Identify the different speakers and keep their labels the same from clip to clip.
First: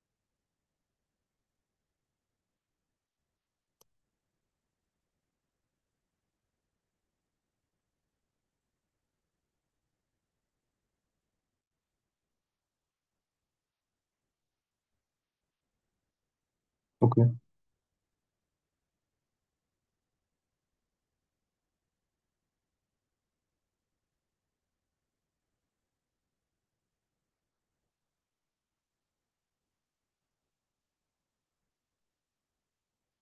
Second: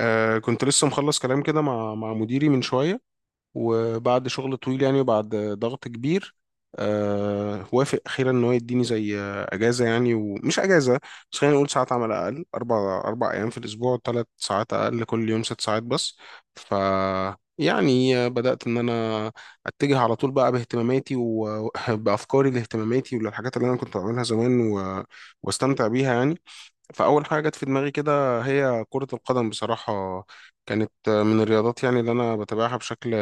Speaker 1: كنت لسه مخلص كلام كده مع مديري من شوية، وبعد شغل طويل يعني وبعد ضغط كبير. آه، وافق أخيرا إن هو يديني زي أجازة، يعني ومش أجازة بس خلينا نقول ساعات عمل أقل. أربع أيام في الأسبوع، ثلاث ساعات أقل كل يوم، ست ساعات بس. ف
Speaker 2: اوكي،
Speaker 1: يعني بدأت إن أنا أتجه على طول بقى باهتماماتي وبأفكاري لاهتماماتي وللحاجات اللي أنا كنت بعملها زمان واستمتع بيها يعني. فأول حاجة جت في دماغي كده هي كرة القدم بصراحة. كانت من الرياضات يعني اللي أنا بتابعها بشكل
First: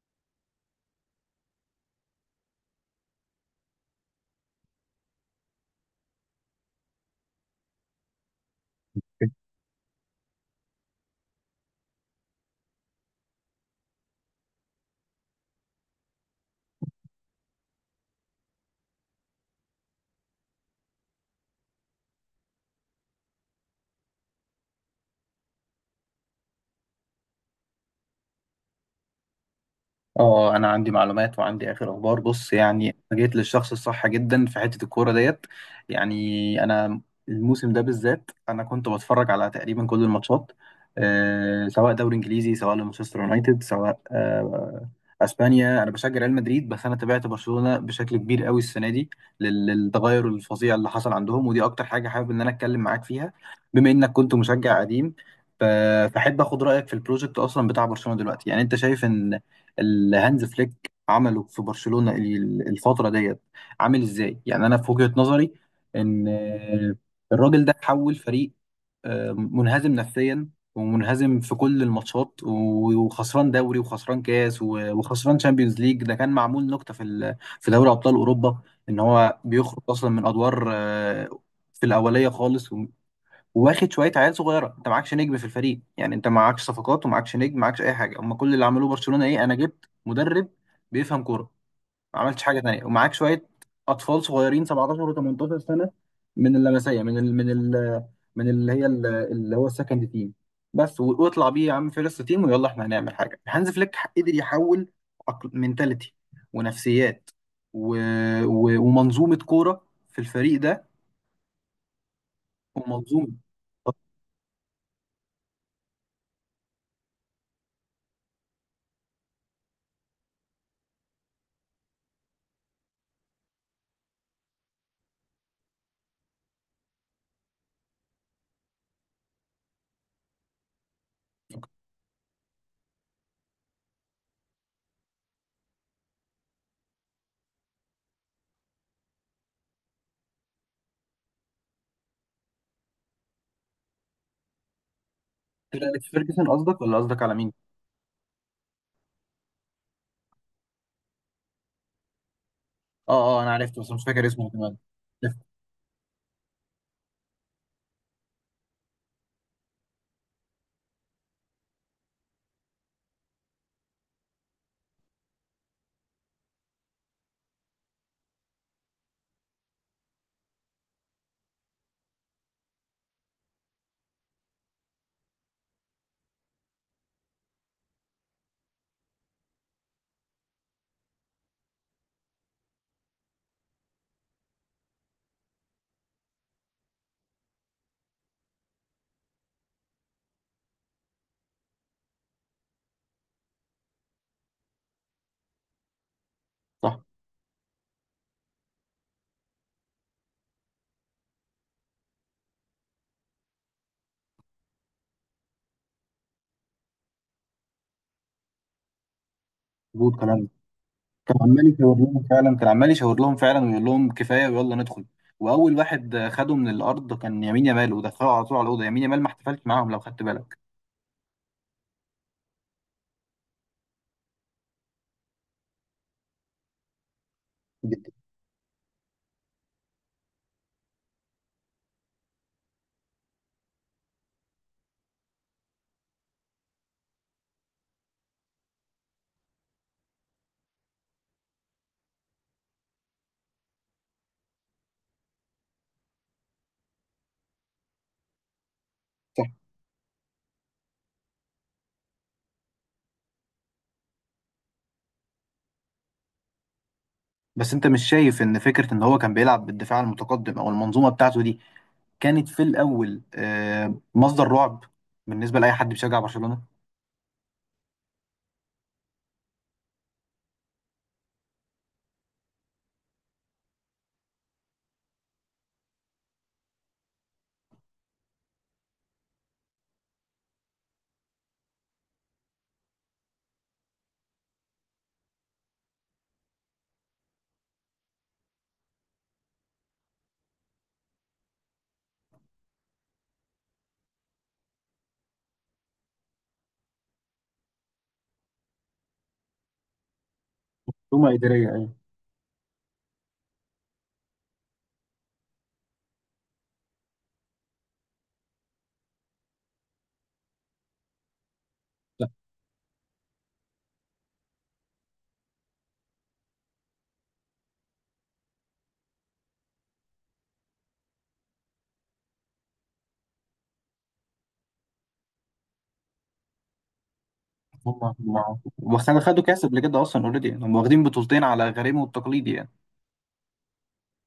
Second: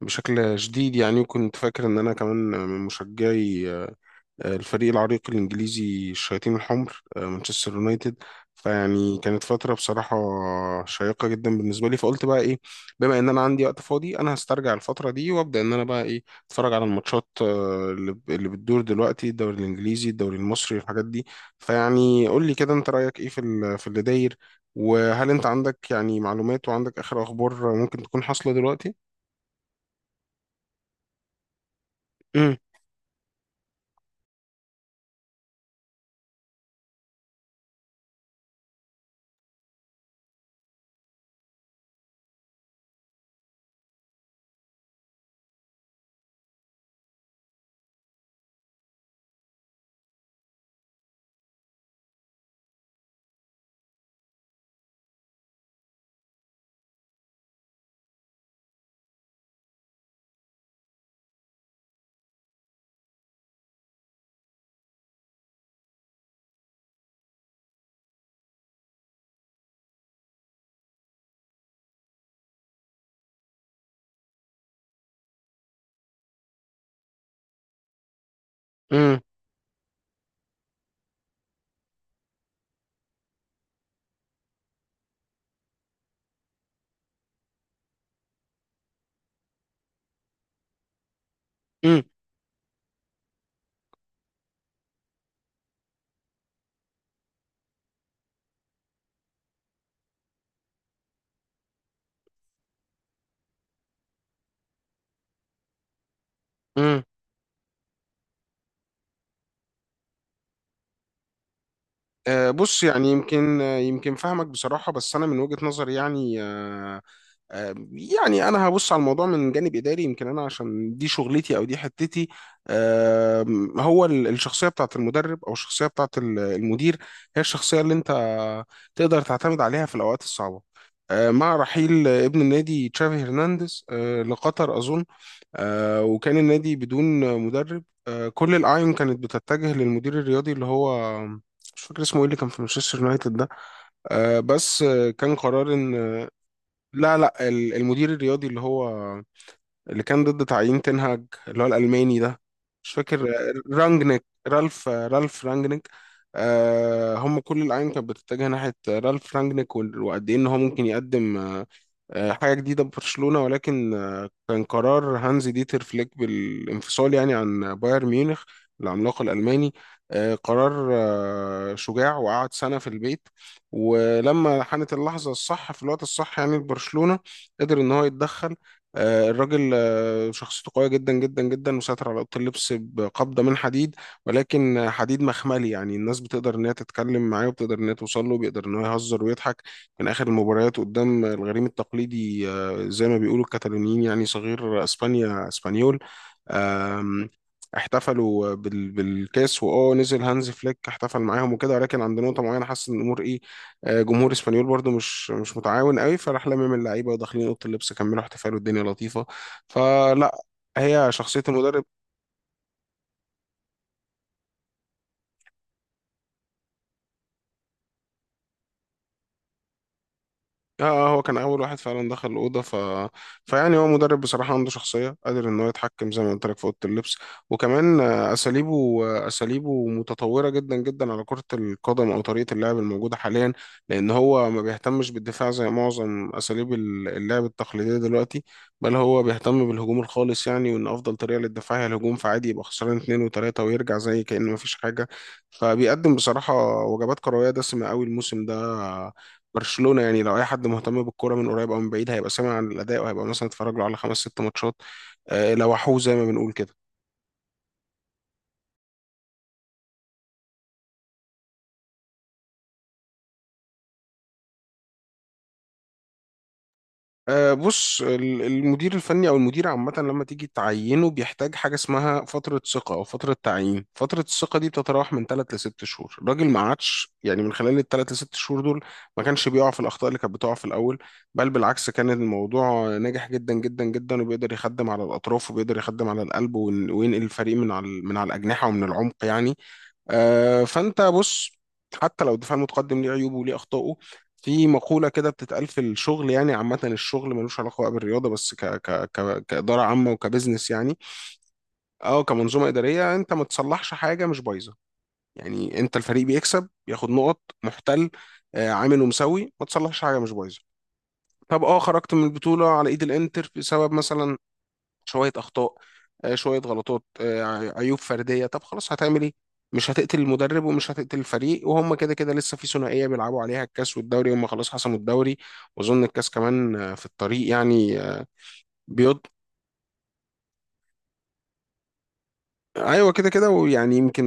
Speaker 1: بشكل شديد يعني، وكنت فاكر إن أنا كمان من مشجعي الفريق العريق الإنجليزي الشياطين الحمر، مانشستر يونايتد. فيعني كانت فترة بصراحة شيقة جدا بالنسبة لي. فقلت بقى إيه، بما إن أنا عندي وقت فاضي أنا هسترجع الفترة دي وأبدأ إن أنا بقى إيه، أتفرج على الماتشات اللي بتدور دلوقتي، الدوري الإنجليزي، الدوري المصري، الحاجات دي. فيعني قول لي كده، أنت رأيك إيه في في اللي داير؟ وهل أنت عندك يعني معلومات وعندك آخر أخبار ممكن تكون حاصلة دلوقتي؟
Speaker 2: اه، انا عندي معلومات وعندي اخر اخبار. بص، يعني أنا جيت للشخص الصح جدا في حته الكوره ديت. يعني الموسم ده بالذات انا كنت بتفرج على تقريبا كل الماتشات، سواء دوري انجليزي، سواء لمانشستر يونايتد، سواء اسبانيا. انا بشجع ريال مدريد، بس انا تابعت برشلونه بشكل كبير قوي السنه دي للتغير الفظيع اللي حصل عندهم، ودي اكتر حاجه حابب ان انا اتكلم معاك فيها، بما انك كنت مشجع قديم. ف- فاحب اخد رايك في البروجكت اصلا بتاع برشلونه دلوقتي. يعني انت شايف ان اللي هانز فليك عمله في برشلونة الفترة ديت عامل ازاي؟ يعني انا في وجهة نظري ان الراجل ده حول فريق منهزم نفسيا، ومنهزم في كل الماتشات، وخسران دوري، وخسران كاس، وخسران شامبيونز ليج، ده كان معمول نكتة في في دوري ابطال اوروبا ان
Speaker 1: امم
Speaker 2: هو بيخرج اصلا من ادوار، في الاوليه خالص، واخد شويه عيال صغيره. انت معكش نجم في الفريق، يعني انت معكش صفقات ومعكش نجم، معكش اي حاجه. هم كل اللي عملوه برشلونه ايه؟ انا جبت مدرب بيفهم كوره، ما عملتش حاجه تانية، ومعاك شويه اطفال صغيرين، 17 و18 سنه، من اللمسيه من ال من ال من اللي هي ال- اللي هو السكند تيم بس، واطلع بيه يا عم فيرست تيم، ويلا احنا هنعمل حاجه. هانز فليك قدر يحول منتاليتي
Speaker 1: امم
Speaker 2: ونفسيات و... ومنظومه كوره في الفريق ده.
Speaker 1: آه، بص يعني
Speaker 2: ومنظومه
Speaker 1: يمكن، يمكن فاهمك بصراحة، بس أنا من وجهة نظري يعني. يعني أنا هبص على الموضوع من جانب إداري، يمكن أنا عشان دي شغلتي أو دي حتتي. آه، هو الشخصية بتاعت المدرب أو الشخصية بتاعت المدير هي الشخصية اللي أنت تقدر تعتمد عليها في الأوقات الصعبة. آه، مع رحيل ابن النادي تشافي هرنانديز لقطر أظن، آه، وكان النادي بدون مدرب. آه، كل الأعين كانت بتتجه للمدير الرياضي اللي هو، مش فاكر اسمه ايه، اللي كان في مانشستر يونايتد ده. آه، بس آه، كان قرار
Speaker 2: سير
Speaker 1: ان
Speaker 2: أليكس
Speaker 1: آه،
Speaker 2: فيرجسون قصدك ولا
Speaker 1: لا
Speaker 2: قصدك على
Speaker 1: لا،
Speaker 2: مين؟
Speaker 1: المدير الرياضي اللي هو اللي كان ضد تعيين تنهاج، اللي هو الألماني ده. مش
Speaker 2: اه،
Speaker 1: فاكر،
Speaker 2: اه، انا عرفته بس مش
Speaker 1: رانجنيك
Speaker 2: فاكر اسمه كمان.
Speaker 1: رالف،
Speaker 2: عرفت،
Speaker 1: رالف رانجنيك. آه، هم كل الأعين كانت بتتجه ناحية رالف رانجنيك، وقد ايه ان هو ممكن يقدم حاجة جديدة ببرشلونة. ولكن كان قرار هانزي ديتر فليك بالانفصال يعني عن بايرن ميونخ العملاق الألماني. قرار شجاع، وقعد سنة في البيت. ولما حانت اللحظة الصح في الوقت الصح يعني، برشلونة قدر إن هو يتدخل. آه، الراجل شخصيته قوية جدا جدا جدا، وسيطر على أوضة اللبس بقبضة من حديد، ولكن حديد مخملي. يعني الناس بتقدر إن هي تتكلم معاه، وبتقدر إن هي توصل له، بيقدر إن هو يهزر ويضحك. كان آخر المباريات قدام الغريم التقليدي زي ما بيقولوا الكتالونيين يعني صغير اسبانيا، اسبانيول.
Speaker 2: صح،
Speaker 1: آم، احتفلوا بالكاس، واه، نزل هانز فليك احتفل معاهم وكده، ولكن عند نقطه معينه حس ان الامور ايه، جمهور اسبانيول برضو مش متعاون قوي، فراح لمم اللعيبه وداخلين اوضه اللبس كملوا احتفال والدنيا لطيفه.
Speaker 2: مظبوط
Speaker 1: فلا،
Speaker 2: كلامك.
Speaker 1: هي
Speaker 2: كان
Speaker 1: شخصيه
Speaker 2: عمال
Speaker 1: المدرب.
Speaker 2: يشاور لهم فعلا، كان عمال يشاور لهم فعلا، ويقول لهم كفايه، ويلا ندخل. واول واحد خده من الارض كان يمين يامال، ودخله على طول على الاوضه. يمين يامال ما احتفلش معاهم، لو خدت بالك.
Speaker 1: اه، آه، هو كان اول واحد فعلا دخل الاوضه. فيعني هو مدرب بصراحه عنده شخصيه قادر ان هو يتحكم زي ما قلت لك في اوضه اللبس. وكمان
Speaker 2: جدا.
Speaker 1: اساليبه متطوره جدا جدا على كره القدم او طريقه اللعب الموجوده حاليا، لان هو ما بيهتمش بالدفاع زي معظم اساليب اللعب التقليديه دلوقتي. بل هو بيهتم بالهجوم الخالص، يعني وان افضل طريقه للدفاع هي الهجوم. فعادي يبقى خسران اتنين وتلاته ويرجع زي كأنه ما فيش حاجه. فبيقدم بصراحه وجبات كرويه دسمه قوي الموسم ده
Speaker 2: صح.
Speaker 1: برشلونة. يعني لو اي حد مهتم بالكوره من قريب او من بعيد هيبقى سامع عن الاداء، وهيبقى مثلا اتفرج له على خمس ست ماتشات. آه، لوحوه زي ما بنقول كده.
Speaker 2: بس انت مش شايف ان فكره ان هو كان بيلعب بالدفاع المتقدم، او المنظومه بتاعته دي، كانت في الاول مصدر رعب بالنسبه لاي حد بيشجع برشلونه؟
Speaker 1: آه، بص، المدير الفني او المدير عامه لما تيجي تعينه بيحتاج حاجه اسمها فتره ثقه او فتره تعيين. فتره الثقه دي بتتراوح من 3 ل 6 شهور. الراجل ما عادش يعني من خلال الثلاث ل 6 شهور دول ما كانش بيقع في الاخطاء اللي كانت بتقع في الاول. بل بالعكس، كان الموضوع ناجح جدا جدا جدا، وبيقدر يخدم على الاطراف وبيقدر يخدم على القلب، وينقل الفريق من على من على الاجنحه ومن العمق يعني. آه، فانت بص، حتى لو الدفاع المتقدم ليه عيوبه وليه اخطائه، في مقولة كده بتتقال في الشغل، يعني عامة الشغل ملوش علاقة بقى بالرياضة، بس ك كإدارة عامة وكبزنس يعني،
Speaker 2: هجوم إدارية، أيوة.
Speaker 1: أو كمنظومة إدارية، أنت ما تصلحش حاجة مش بايظة. يعني أنت الفريق بيكسب، ياخد نقط، محتل، عامل، ومسوي، ما تصلحش حاجة مش بايظة. طب اه، خرجت من البطولة على ايد الانتر بسبب مثلا شوية أخطاء، شوية غلطات، عيوب فردية. طب خلاص، هتعمل إيه؟ مش هتقتل المدرب ومش هتقتل الفريق، وهم كده كده لسه في ثنائية بيلعبوا عليها، الكاس والدوري. هم خلاص حسموا الدوري، وأظن الكاس كمان في الطريق
Speaker 2: هم،
Speaker 1: يعني.
Speaker 2: هم.
Speaker 1: بيض،
Speaker 2: وخدوا كاس قبل كده اصلا اوريدي، يعني هم واخدين بطولتين على غريمه والتقليدي يعني.
Speaker 1: ايوه كده كده. ويعني يمكن،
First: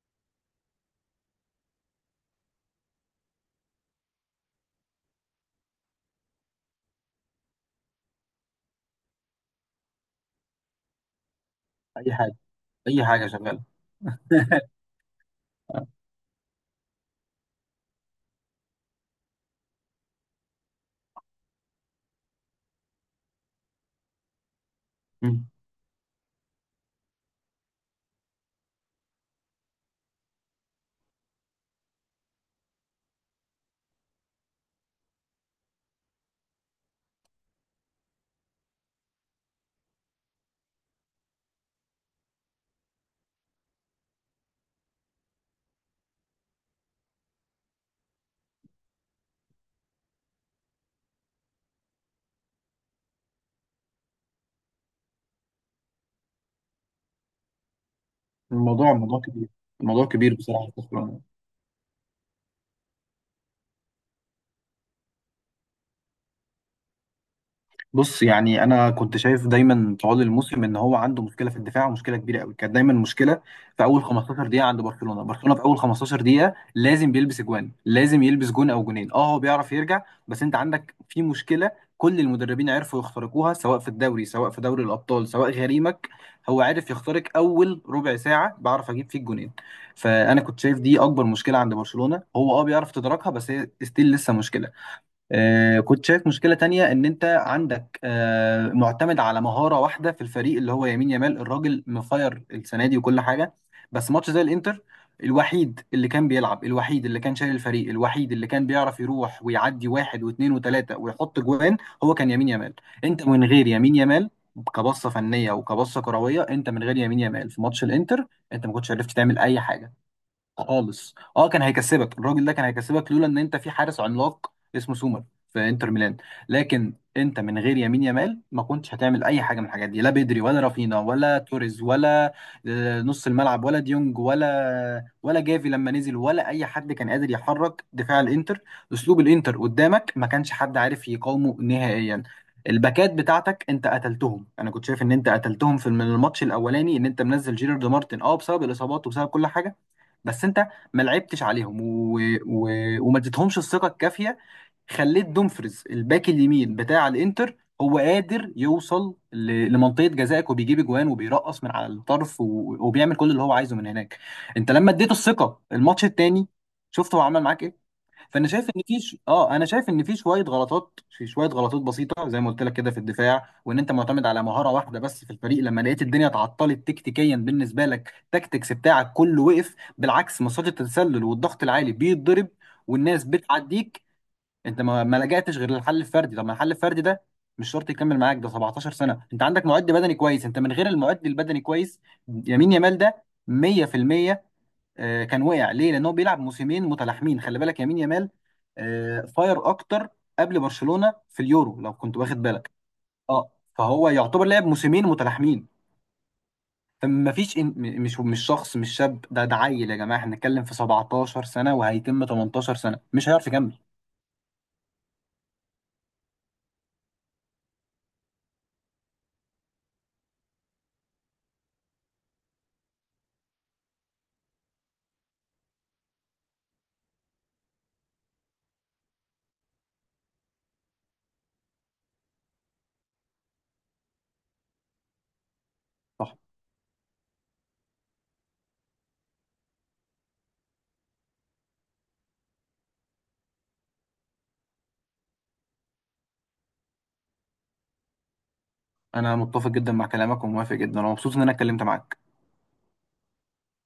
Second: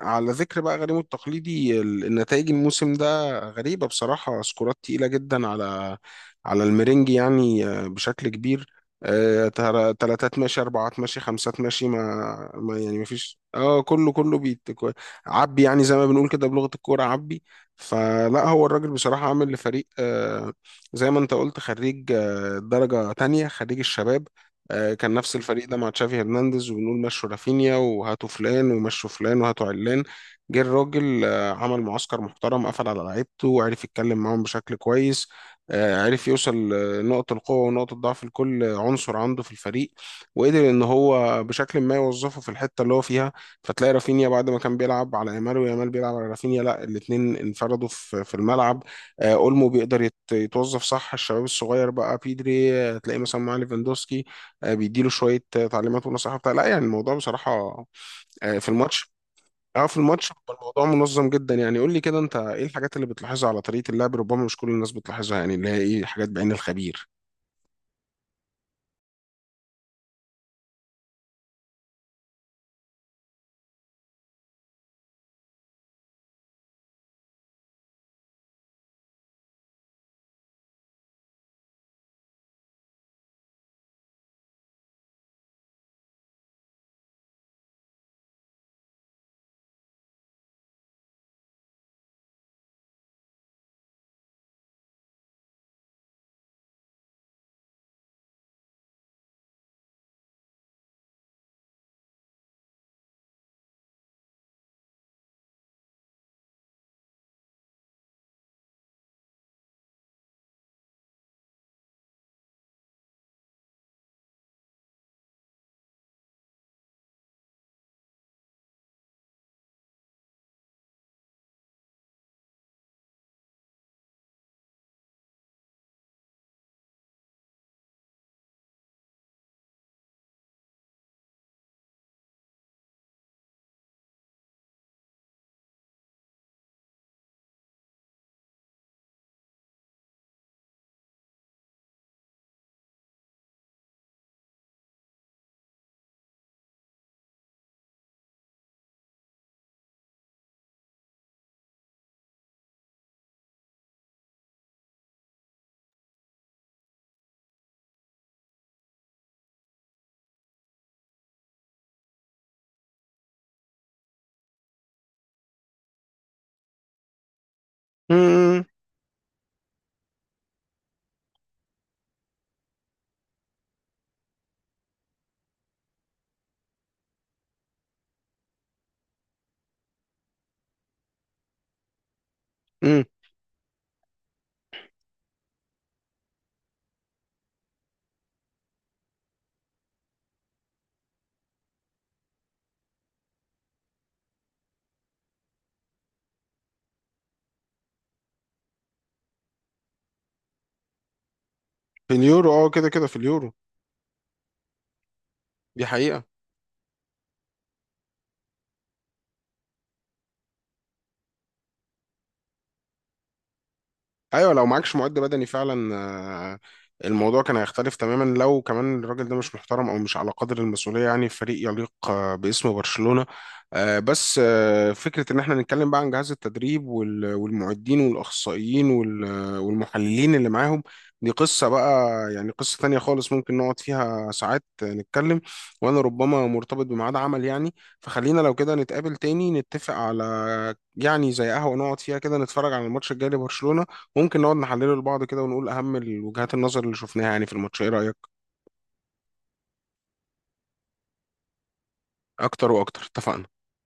Speaker 1: على ذكر بقى غريم التقليدي، النتائج الموسم ده غريبه بصراحه، سكورات تقيله جدا على على الميرينج يعني بشكل كبير. ترى تلاتات ماشي، اربعات ماشي، خمسات ماشي،
Speaker 2: اي حاجه،
Speaker 1: ما يعني ما
Speaker 2: اي حاجه
Speaker 1: فيش
Speaker 2: شغاله.
Speaker 1: اه، كله كله بيت عبي، يعني زي ما بنقول كده بلغه الكوره، عبي. فلا، هو الراجل بصراحه عامل لفريق زي ما انت قلت خريج درجه تانية، خريج الشباب. آه، كان نفس
Speaker 2: مم.
Speaker 1: الفريق ده مع تشافي هرنانديز، وبنقول مشوا رافينيا وهاتوا فلان ومشوا فلان وهاتوا علان. جه الراجل عمل معسكر محترم، قفل على لعيبته وعرف يتكلم معاهم بشكل كويس. عرف يوصل نقط القوة ونقط الضعف لكل عنصر عنده في الفريق، وقدر ان هو بشكل ما يوظفه في الحتة اللي هو فيها. فتلاقي رافينيا بعد ما كان بيلعب على يامال ويامال بيلعب على رافينيا، لا، الاتنين انفردوا في في الملعب. آه، اولمو بيقدر يتوظف صح. الشباب الصغير بقى بيدري، آه، تلاقيه مثلا مع ليفاندوسكي بيديله شويه تعليمات ونصائح بتاع. لا يعني الموضوع بصراحه في
Speaker 2: الموضوع
Speaker 1: الماتش،
Speaker 2: الموضوع كبير
Speaker 1: اه في
Speaker 2: الموضوع
Speaker 1: الماتش
Speaker 2: كبير
Speaker 1: بيبقى
Speaker 2: بصراحه.
Speaker 1: الموضوع منظم جدا. يعني قول لي كده، انت ايه الحاجات اللي بتلاحظها على طريقه اللعب ربما مش كل الناس بتلاحظها؟ يعني اللي هي ايه، حاجات بعين الخبير.
Speaker 2: بص، يعني انا كنت شايف دايما طوال الموسم ان هو عنده مشكله في الدفاع، ومشكله كبيره قوي. كانت دايما مشكله في اول 15 دقيقه عند برشلونه، في اول 15 دقيقه لازم بيلبس اجوان، لازم يلبس جون او جونين. اه، هو بيعرف يرجع، بس انت عندك في مشكله. كل المدربين عرفوا يخترقوها، سواء في الدوري، سواء في دوري الابطال، سواء غريمك. هو عارف يخترق اول ربع ساعه، بعرف اجيب فيه الجونين. فانا كنت شايف دي اكبر مشكله عند برشلونه، هو اه بيعرف تدركها، بس هي ستيل لسه مشكله. كنت شايف مشكلة تانية، ان انت عندك معتمد على مهارة واحدة في الفريق، اللي هو يمين يامال. الراجل مفاير السنة دي وكل حاجة، بس ماتش زي الانتر، الوحيد اللي كان بيلعب، الوحيد اللي كان شايل الفريق، الوحيد اللي كان بيعرف يروح ويعدي واحد واثنين وثلاثة ويحط جوان، هو كان يمين يامال. انت من غير يمين يامال، كبصة فنية وكبصة كروية، انت من غير يمين يامال في ماتش الانتر، انت ما كنتش عرفت تعمل اي حاجة خالص. اه، كان هيكسبك الراجل ده، كان هيكسبك، لولا ان انت في حارس عملاق اسمه سومر في انتر ميلان. لكن انت من غير يمين يامال ما كنتش هتعمل اي حاجه من الحاجات دي، لا بدري، ولا رافينا، ولا توريز، ولا نص الملعب، ولا ديونج، ولا جافي لما نزل، ولا اي حد كان قادر يحرك دفاع الانتر. اسلوب الانتر قدامك ما كانش حد عارف يقاومه نهائيا. الباكات بتاعتك انت قتلتهم. انا كنت شايف ان انت قتلتهم في الماتش الاولاني، ان انت منزل جيرارد مارتن اه بسبب الاصابات وبسبب كل حاجه، بس انت ما لعبتش عليهم و... وما اديتهمش الثقه الكافيه. خليت دومفريز، الباك اليمين بتاع الانتر، هو قادر يوصل لمنطقه جزائك، وبيجيب اجوان، وبيرقص من على الطرف، وبيعمل كل اللي هو عايزه من هناك. انت لما اديته الثقه الماتش التاني، شفت هو عمل معاك ايه. فانا
Speaker 1: امم
Speaker 2: شايف ان في ش... اه انا شايف ان في شويه غلطات، في شويه غلطات بسيطه زي ما قلت لك كده في الدفاع، وان انت معتمد على مهاره واحده بس في الفريق. لما لقيت الدنيا اتعطلت تكتيكيا بالنسبه لك، التكتكس بتاعك كله وقف. بالعكس، مصيدة التسلل والضغط العالي بيتضرب،
Speaker 1: امم
Speaker 2: والناس بتعديك. انت ما لجأتش غير للحل الفردي. طب ما الحل الفردي ده مش شرط يكمل معاك، ده 17 سنه. انت عندك معد بدني كويس؟ انت من غير المعد البدني كويس، يمين يامال ده 100%. كان وقع ليه؟ لأن هو بيلعب موسمين متلاحمين. خلي بالك، يمين يامال فاير أكتر قبل برشلونة في اليورو، لو
Speaker 1: في
Speaker 2: كنت واخد
Speaker 1: اليورو اه،
Speaker 2: بالك.
Speaker 1: كده كده في
Speaker 2: اه،
Speaker 1: اليورو.
Speaker 2: فهو يعتبر لعب موسمين متلاحمين.
Speaker 1: دي حقيقه.
Speaker 2: فما فيش إن... م- مش مش شخص، مش شاب، ده عيل، يا جماعة. احنا بنتكلم في 17 سنة وهيتم 18 سنة، مش هيعرف يكمل.
Speaker 1: ايوه، لو معكش معد بدني فعلا الموضوع كان هيختلف تماما. لو كمان الراجل ده مش محترم او مش على قدر المسؤوليه يعني في فريق يليق باسم برشلونه. آه، بس آه، فكره ان احنا نتكلم بقى عن جهاز التدريب والمعدين والاخصائيين والمحللين اللي معاهم، دي قصه بقى يعني قصه تانية خالص، ممكن نقعد فيها ساعات نتكلم. وانا
Speaker 2: صح.
Speaker 1: ربما مرتبط بميعاد عمل يعني. فخلينا لو كده نتقابل تاني، نتفق على يعني زي قهوه نقعد فيها كده نتفرج على الماتش الجاي لبرشلونه، ممكن نقعد نحلله لبعض كده ونقول أهم الوجهات النظر اللي شفناها يعني في الماتش. إيه رأيك؟
Speaker 2: أنا متفق جدا مع كلامك، وموافق جدا، ومبسوط إن أنا اتكلمت معاك.
Speaker 1: أكتر وأكتر، اتفقنا.